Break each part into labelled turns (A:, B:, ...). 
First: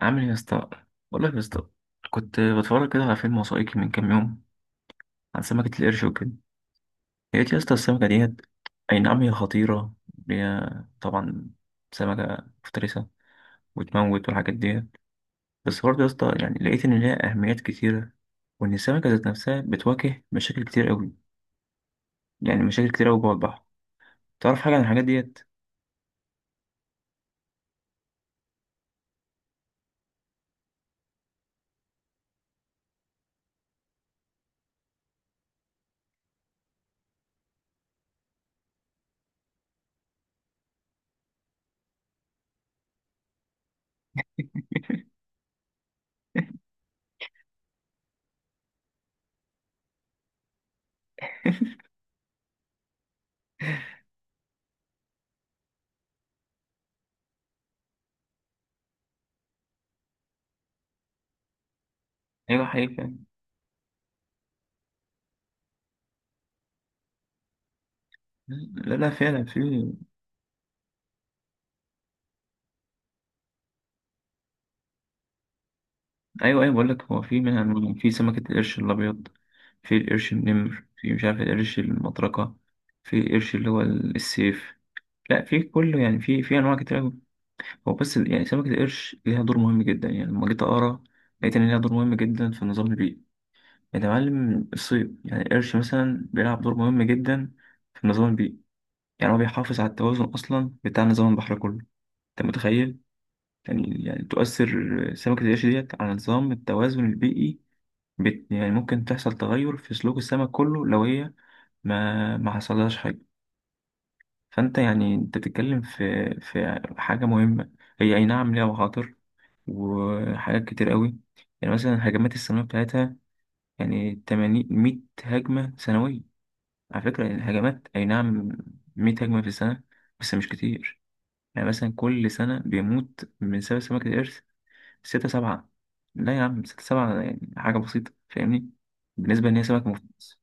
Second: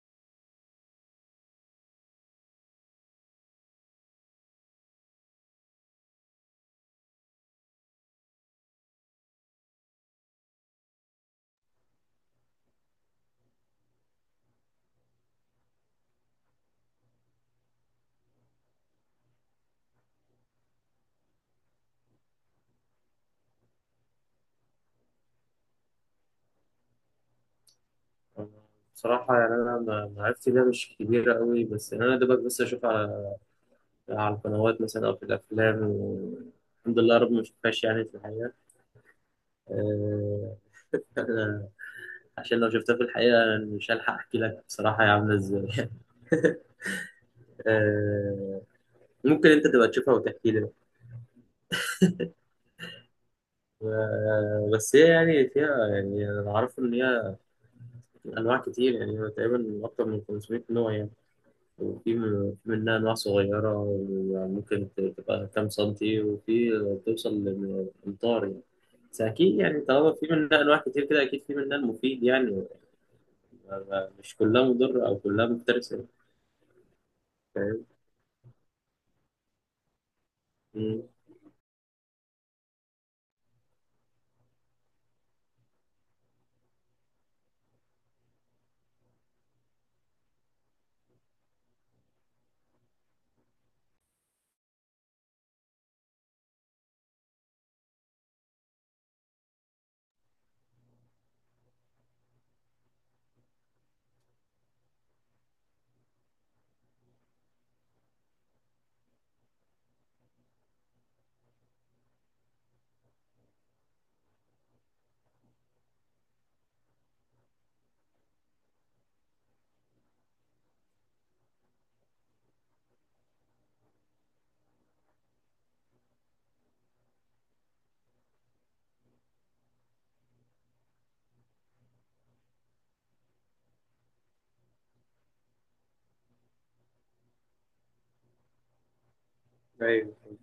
A: عامل ايه يا اسطى؟ بقول لك يا اسطى، كنت بتفرج كده على فيلم وثائقي من كام يوم عن سمكة القرش وكده. لقيت يا اسطى السمكة ديت، أي نعم هي خطيرة، هي طبعا سمكة مفترسة وتموت والحاجات ديت، بس برضه يا اسطى يعني لقيت إن ليها أهميات كتيرة، وإن السمكة ذات نفسها بتواجه مشاكل كتير أوي، يعني مشاكل كتير أوي جوه البحر. تعرف حاجة عن الحاجات ديت؟
B: بصراحة يعني أنا معرفتي بيها مش كبيرة قوي، بس يعني أنا دوبك بس أشوف على على القنوات مثلا أو في الأفلام الحمد لله رب ما شفتهاش يعني في الحقيقة. أه... عشان لو شفتها في الحقيقة يعني مش هلحق أحكي لك بصراحة هي عاملة إزاي. أه... ممكن أنت تبقى تشوفها وتحكي لي. بس هي يعني فيها، يعني أنا أعرف إن هي أنواع كتير، يعني هو تقريبا أكتر من 500 نوع يعني. وفي
A: أيوة
B: في منها
A: حقيقة.
B: أنواع صغيرة، يعني ممكن تبقى كام سنتي، وفي توصل لأمتار يعني.
A: لا لا
B: بس
A: فعلا
B: أكيد
A: في.
B: يعني طالما في منها أنواع كتير كده، أكيد في منها المفيد يعني، مش كلها مضرة أو كلها مفترسة.
A: ايوه ايوه بقول لك، هو في منها
B: فاهم؟
A: أنواع. في سمكة القرش الابيض، في القرش النمر،
B: مم.
A: في مش عارف القرش المطرقة، في القرش اللي هو السيف. لا في كله يعني في انواع كتير أوي. هو بس يعني سمكة القرش ليها دور مهم جدا. يعني لما جيت اقرا لقيت ان ليها دور مهم جدا في النظام البيئي. يعني يا معلم الصيد، يعني القرش مثلا بيلعب دور مهم جدا في النظام البيئي. يعني هو بيحافظ على التوازن اصلا بتاع نظام البحر كله. انت متخيل يعني يعني تؤثر سمكة القرش ديت على نظام التوازن البيئي؟ بت يعني ممكن تحصل تغير في سلوك السمك كله لو هي ما حصلهاش حاجة. فأنت يعني أنت بتتكلم في حاجة مهمة. هي أي نعم ليها مخاطر وحاجات كتير قوي. يعني مثلا هجمات السنوية بتاعتها، يعني 80 100 هجمة سنوية، على فكرة. يعني الهجمات أي نعم 100 هجمة في السنة، بس مش كتير. يعني مثلا كل سنة بيموت من سبب سمكة القرش ستة سبعة. لا يا عم ستة سبعة يعني حاجة بسيطة، فاهمني، بالنسبة إن هي سمك
B: أيوه،
A: مفترس.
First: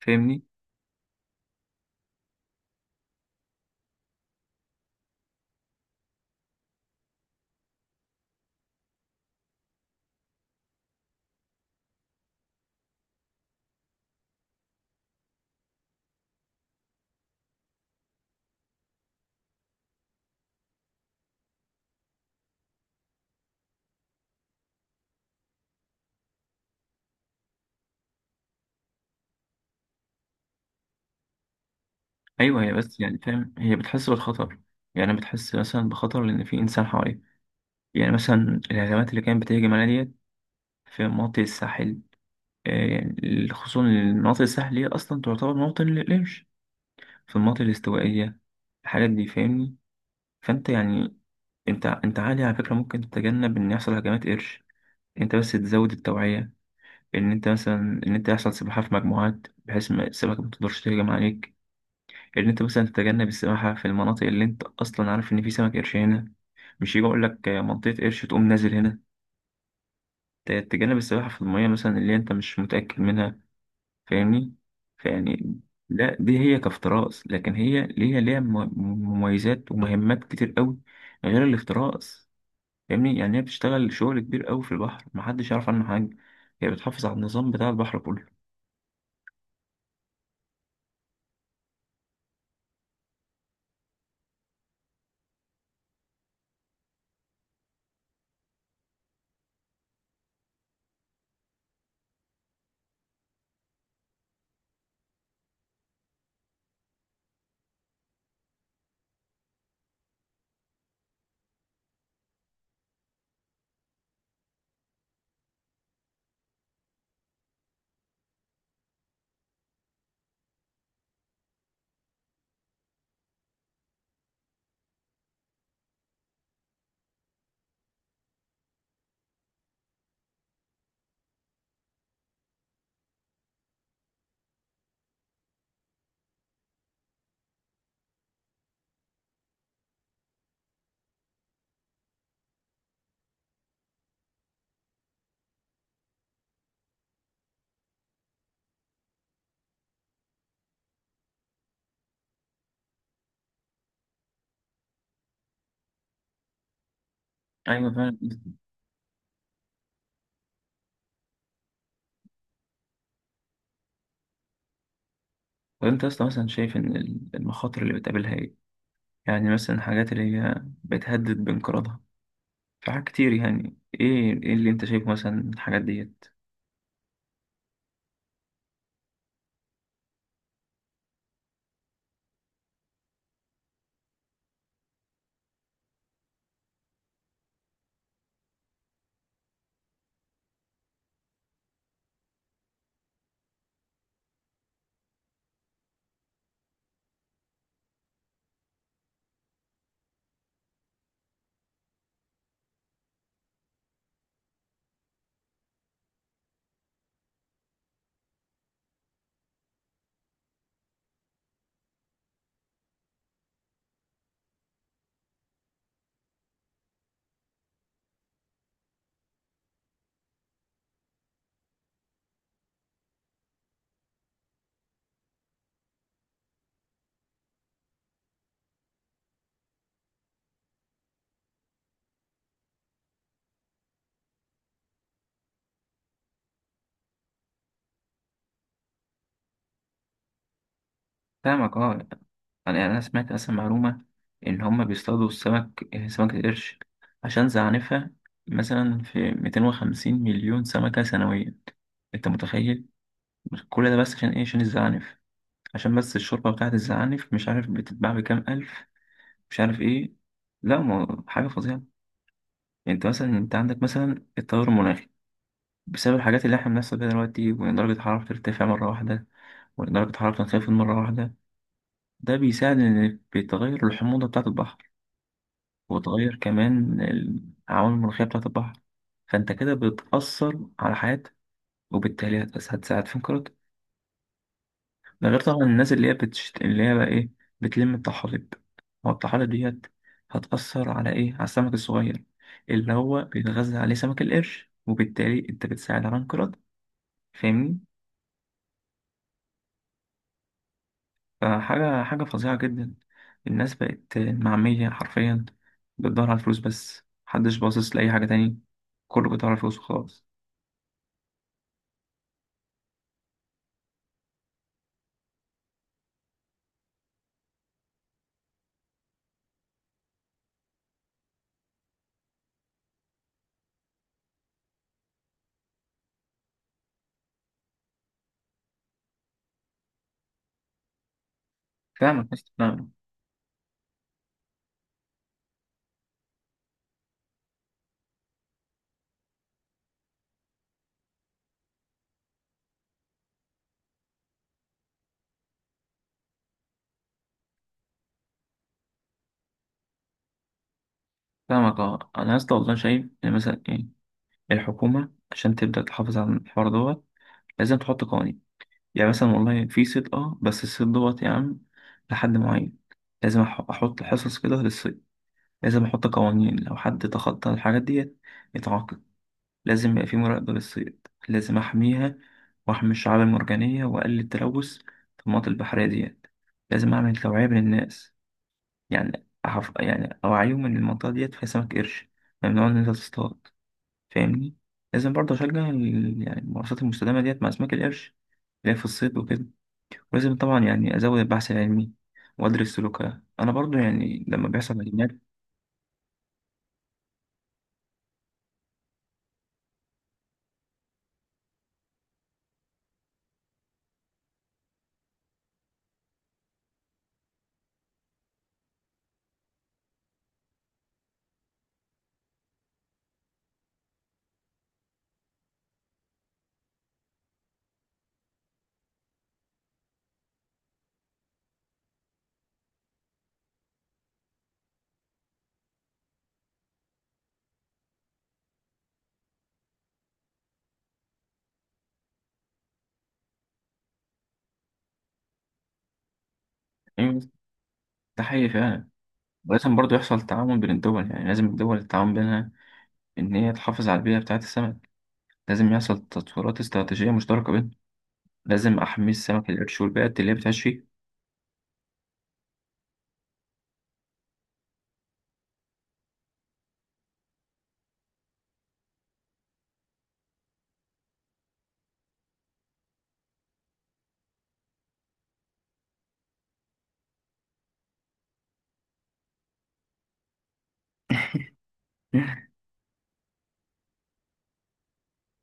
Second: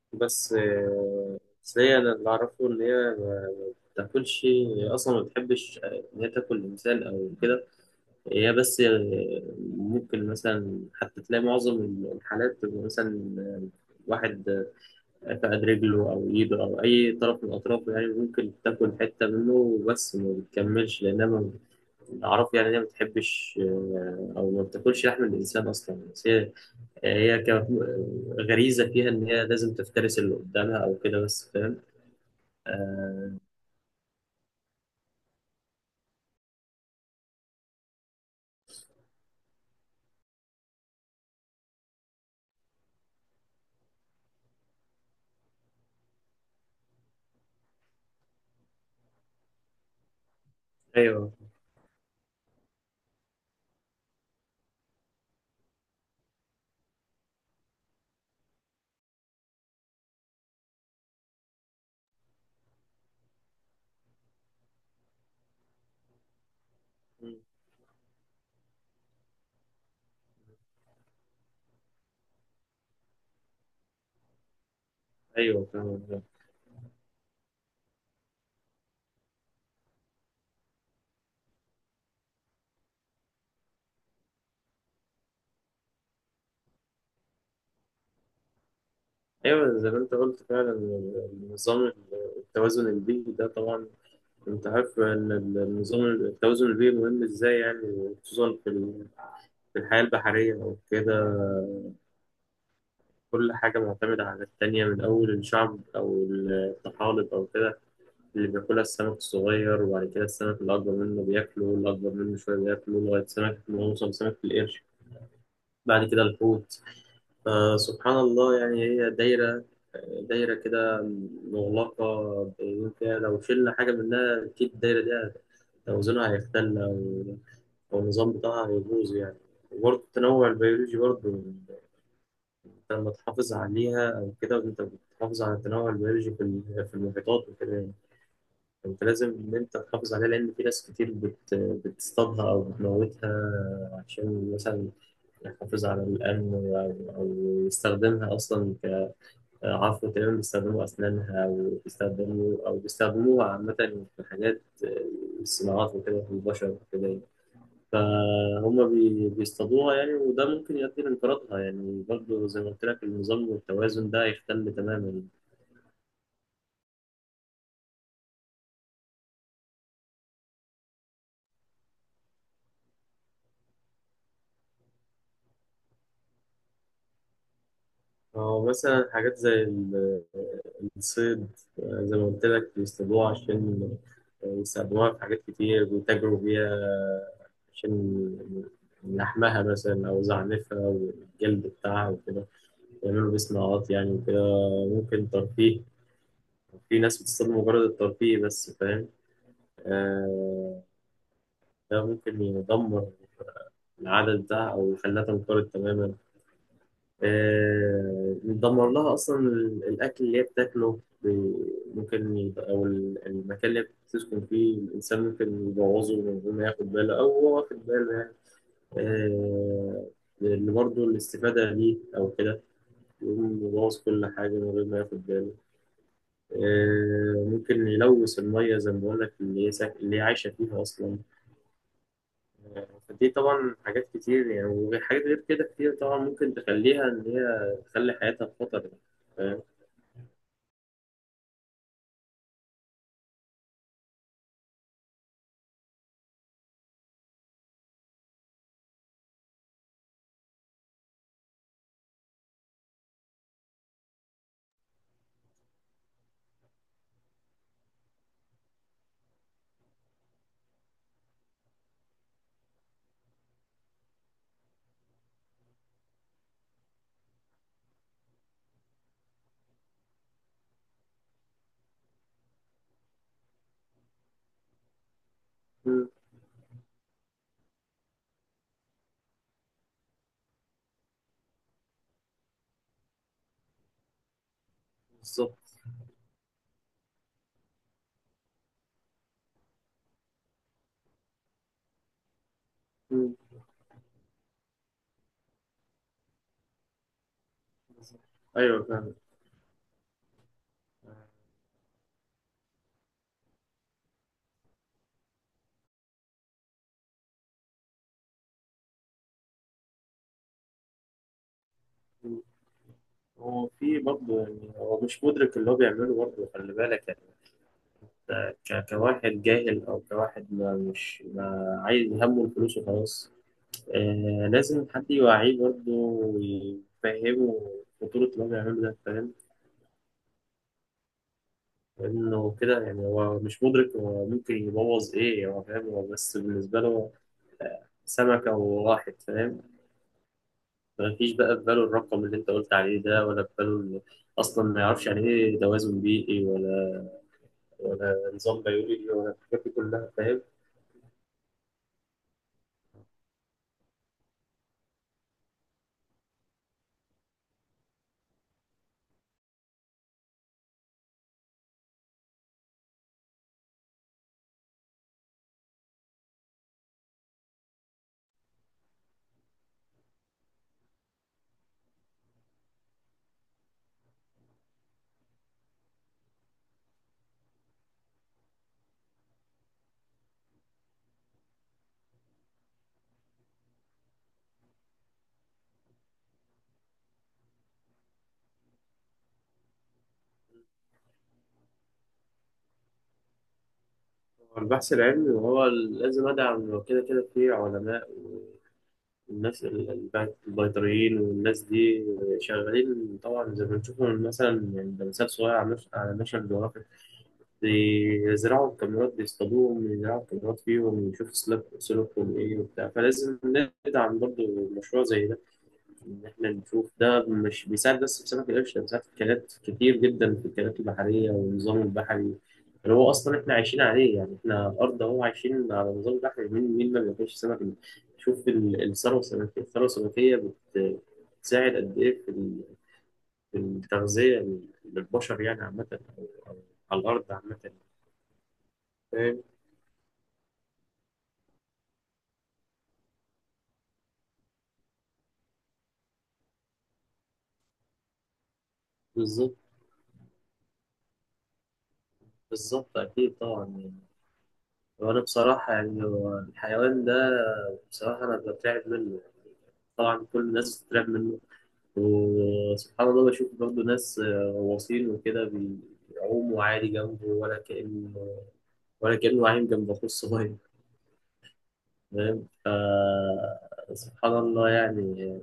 A: فاهمني؟
B: بس آه، بس هي، أنا اللي أعرفه إن هي ما بتاكلش، هي أصلا ما بتحبش آه، إن هي تاكل إنسان أو كده. هي بس آه، ممكن مثلا حتى تلاقي معظم الحالات بتبقى مثلا آه، واحد فقد رجله أو إيده أو أي طرف من أطرافه، يعني ممكن تاكل حتة منه بس ما بتكملش، لأنها أعرف يعني إن هي ما بتحبش آه، أو ما بتاكلش لحم الإنسان أصلا، بس هي هي ك- غريزة فيها إن هي لازم تفترس اللي قدامها أو كده، بس فاهم؟
A: ايوه هي بس
B: آه،
A: يعني فاهم، هي بتحس بالخطر، يعني بتحس مثلا بخطر لان في انسان حواليها. يعني مثلا الهجمات اللي كانت بتهجم عليها ديت في مناطق الساحل، آه، يعني خصوصا مناطق الساحل هي اصلا تعتبر موطن للقرش، في المناطق الاستوائيه، الحاجات دي، فاهمني. فانت يعني
B: أيوه.
A: انت عادي على فكره ممكن تتجنب ان يحصل هجمات قرش. انت بس تزود التوعيه، ان انت مثلا، ان انت يحصل سباحه في مجموعات، بحيث ما السمكه ما تقدرش تهجم عليك. ان انت مثلا تتجنب السباحه في المناطق اللي انت اصلا عارف ان في سمك قرش هنا. مش يجي اقول
B: مم.
A: لك منطقه قرش تقوم نازل هنا. تتجنب السباحه في الميه مثلا اللي انت مش متاكد منها، فاهمني. فيعني
B: أيوه
A: لا
B: فاهم.
A: دي هي كافتراس، لكن هي ليها مميزات ومهمات كتير قوي غير الافتراس. فاهمني؟ يعني هي بتشتغل شغل كبير قوي في البحر، محدش يعرف عنه حاجه. هي بتحافظ على النظام بتاع البحر كله.
B: أيوه زي ما أنت قلت فعلا، النظام التوازن البيئي ده طبعا. أنت عارف إن النظام التوازن البيئي مهم إزاي، يعني خصوصا في الحياة البحرية أو كده. كل حاجة معتمدة على التانية، من أول الشعب أو الطحالب أو كده اللي بياكلها السمك الصغير، وبعد كده السمك الأكبر منه بياكله، والأكبر منه شوية بياكله، لغاية سمك ما يوصل سمك القرش، بعد كده الحوت. فسبحان الله يعني هي دايرة، كده مغلقة، بيقولوا فيها لو شلنا حاجة منها أكيد الدايرة دي توازنها هيختل، أو أو النظام بتاعها هيبوظ يعني. وبرضه التنوع البيولوجي برضه، لما تحافظ عليها أو كده، وأنت بتحافظ على التنوع البيولوجي في المحيطات وكده يعني. أنت لازم إن أنت تحافظ عليها، لأن في ناس كتير بتصطادها أو بتموتها، عشان مثلا يحافظ على الأمن أو أو يستخدمها أصلا كعفو، تقريبا بيستخدموا أسنانها أو بيستخدموا أو بيستخدموها عامة في حاجات الصناعات وكده في البشر وكده يعني.
A: ايوه فعلا.
B: فهم بيصطادوها يعني، وده ممكن يؤدي لانقراضها، يعني برضه زي ما قلت لك النظام والتوازن ده هيختل تماما يعني.
A: طب انت اصلا مثلا شايف ان المخاطر اللي بتقابلها ايه؟ يعني مثلا الحاجات اللي هي بتهدد بانقراضها، في حاجات كتير، يعني ايه ايه اللي انت شايفه مثلا من الحاجات ديت؟
B: أو مثلا حاجات زي الصيد، آه، زي ما قلت لك بيصطادوها عشان يستخدموها في حاجات كتير، بيتاجروا بيها عشان لحمها مثلا، أو زعنفها والجلد بتاعها وكده، يعملوا بيه صناعات يعني وكده. ممكن ترفيه، في ناس بتصطاد مجرد الترفيه بس، فاهم؟ آه، ده ممكن يدمر العدد ده او خلاها تنقرض تماما. آه، دمر لها اصلا الاكل اللي هي بتاكله ممكن المكان اللي هي بتسكن فيه، الانسان ممكن يبوظه من غير ما ياخد باله، او هو واخد باله يعني. آه، اللي برضه الاستفادة ليه أو كده، يقوم يبوظ كل حاجة من غير ما ياخد باله. آه، ممكن يلوث المية زي ما بقول لك، اللي هي اللي هي عايشة فيها أصلا. فدي طبعا حاجات كتير يعني، وحاجات غير كده كتير طبعا، ممكن تخليها إن هي تخلي حياتها في خطر يعني. فاهم؟
A: فاهمك اه. يعني انا سمعت اصلا معلومة ان هما بيصطادوا السمك، آه، سمكة القرش، عشان زعنفها، مثلا في 250 مليون سمكة سنويا. انت متخيل؟ كل ده بس عشان ايه؟ عشان الزعانف، عشان بس الشوربة بتاعت الزعانف مش عارف بتتباع بكام ألف، مش عارف ايه. لا ما هو حاجة فظيعة. انت مثلا انت عندك مثلا التغير المناخي بسبب الحاجات اللي احنا بنحصل بيها دلوقتي، وإن درجة الحرارة بترتفع مرة واحدة وإن درجة الحرارة بتنخفض مرة واحدة، ده بيساعد إن بيتغير الحموضة بتاعة البحر
B: مم،
A: وتغير كمان العوامل المناخية بتاعة البحر. فأنت كده بتأثر على حياة، وبالتالي هتساعد في انقراض. ده غير طبعا
B: بالظبط.
A: الناس اللي هي اللي هي بقى إيه، بتلم الطحالب. هو الطحالب ديت هتأثر على إيه، على السمك الصغير اللي هو
B: مم،
A: بيتغذى عليه سمك القرش، وبالتالي أنت بتساعد على انقراض، فاهمني.
B: أيوه فاهم.
A: فحاجة فظيعة جدا. الناس بقت معمية حرفيا، بتدور على الفلوس بس، محدش باصص لأي حاجة تاني، كله بيدور على الفلوس وخلاص.
B: مم. هو في برضه يعني، هو مش مدرك اللي هو بيعمله برضه، خلي بالك يعني. كواحد جاهل، أو كواحد ما عايز همه الفلوس وخلاص. آه، لازم حد يوعيه برضه ويفهمه خطورة اللي هو بيعمله ده، فاهم؟
A: فاهمك يا اسطى،
B: لأنه كده
A: فاهمك.
B: يعني هو مش مدرك، هو ممكن يبوظ إيه، هو فاهم هو بس بالنسبة له سمكة وواحد، فاهم؟ مفيش بقى في باله الرقم اللي انت قلت عليه ده، ولا في باله اصلا ما يعرفش يعني ايه توازن بيئي، ولا ولا نظام بيولوجي، ولا الحاجات دي كلها، فاهم؟
A: فاهمك اه. أنا يا اسطى والله شايف إن مثلا إيه، الحكومة عشان تبدأ تحافظ على الحوار دوت لازم تحط قوانين. يعني مثلا والله في صيد، اه بس الصيد دوت يا عم لحد معين. لازم أحط حصص كده للصيد. لازم أحط قوانين، لو حد تخطى الحاجات ديت يتعاقب. لازم يبقى في مراقبة للصيد، لازم أحميها وأحمي الشعاب المرجانية وأقلل التلوث في المناطق البحرية ديت. لازم أعمل توعية بين الناس، يعني يعني أوعيهم إن المنطقة ديت فيها سمك قرش، ممنوع إن أنت تصطاد، فاهمني. لازم برضه أشجع يعني الممارسات المستدامة ديت مع أسماك القرش، اللي هي في الصيد وكده. ولازم طبعا يعني أزود البحث العلمي وأدرس سلوكها أنا برضه، يعني لما
B: هو
A: بيحصل
B: البحث
A: هجمات.
B: العلمي، وهو لازم ادعم، كده في علماء والناس البيطريين والناس دي شغالين طبعا، زي ما بنشوفهم مثلا من لمسات صغيرة على على نشر، بيزرعوا الكاميرات، بيصطادوهم يزرعوا الكاميرات فيهم ويشوفوا سلوك سلوكهم إيه وبتاع. فلازم ندعم برضه مشروع زي ده، إن إحنا نشوف ده مش بيساعد بس في سمك القرش، ده بيساعد في أكلات كتير جدا، في الأكلات البحرية والنظام البحري اللي هو أصلا إحنا عايشين عليه يعني. إحنا أرض أهو عايشين على نظام بحري، مين ما بياكلش سمك؟ شوف الثروة السمكية، الثروة السمكية بتساعد قد إيه في التغذية للبشر يعني عامة، على الأرض
A: أيوة،
B: عامة،
A: ده حقيقي فعلا.
B: فاهم؟
A: ولازم برضه يحصل تعاون بين الدول. يعني لازم الدول التعاون بينها إن هي تحافظ على البيئة بتاعة السمك. لازم يحصل تطويرات استراتيجية مشتركة بينهم. لازم أحمي السمك
B: بالظبط،
A: القرش والبيئة اللي هي بتعيش فيه.
B: بالظبط أكيد طبعا يعني. وأنا بصراحة يعني، هو الحيوان ده بصراحة أنا بترعب منه، طبعا كل الناس بتترعب منه. وسبحان الله بشوف برضه ناس آه، غواصين وكده، بيعوموا عادي جنبه ولا كأن، ولا كأنه عايم جنب أخوه الصغير. فاهم؟ سبحان الله يعني.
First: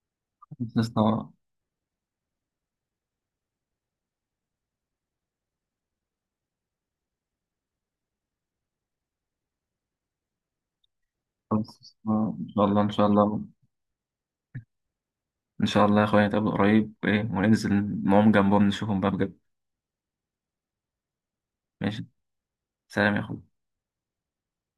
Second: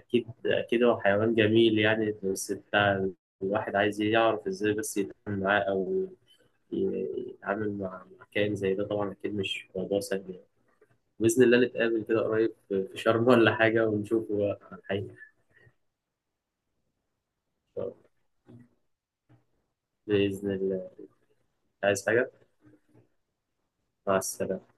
B: أكيد هو
A: خلصنا.
B: حيوان جميل يعني، بس بتاع الواحد عايز يعرف إزاي بس يتعامل معاه، أو ي- يتعامل مع مع كائن زي ده، طبعا أكيد مش موضوع سهل يعني. بإذن الله نتقابل كده
A: خلصنا إن
B: قريب
A: شاء الله،
B: في
A: إن شاء
B: شرم
A: الله.
B: ولا حاجة، ونشوف بقى الحقيقة.
A: إن شاء الله يا أخويا نتقابل قريب وإيه وننزل نقوم جنبهم نشوفهم بقى بجد.
B: بإذن الله. عايز
A: ماشي،
B: حاجة؟
A: سلام يا أخويا.
B: مع السلامة.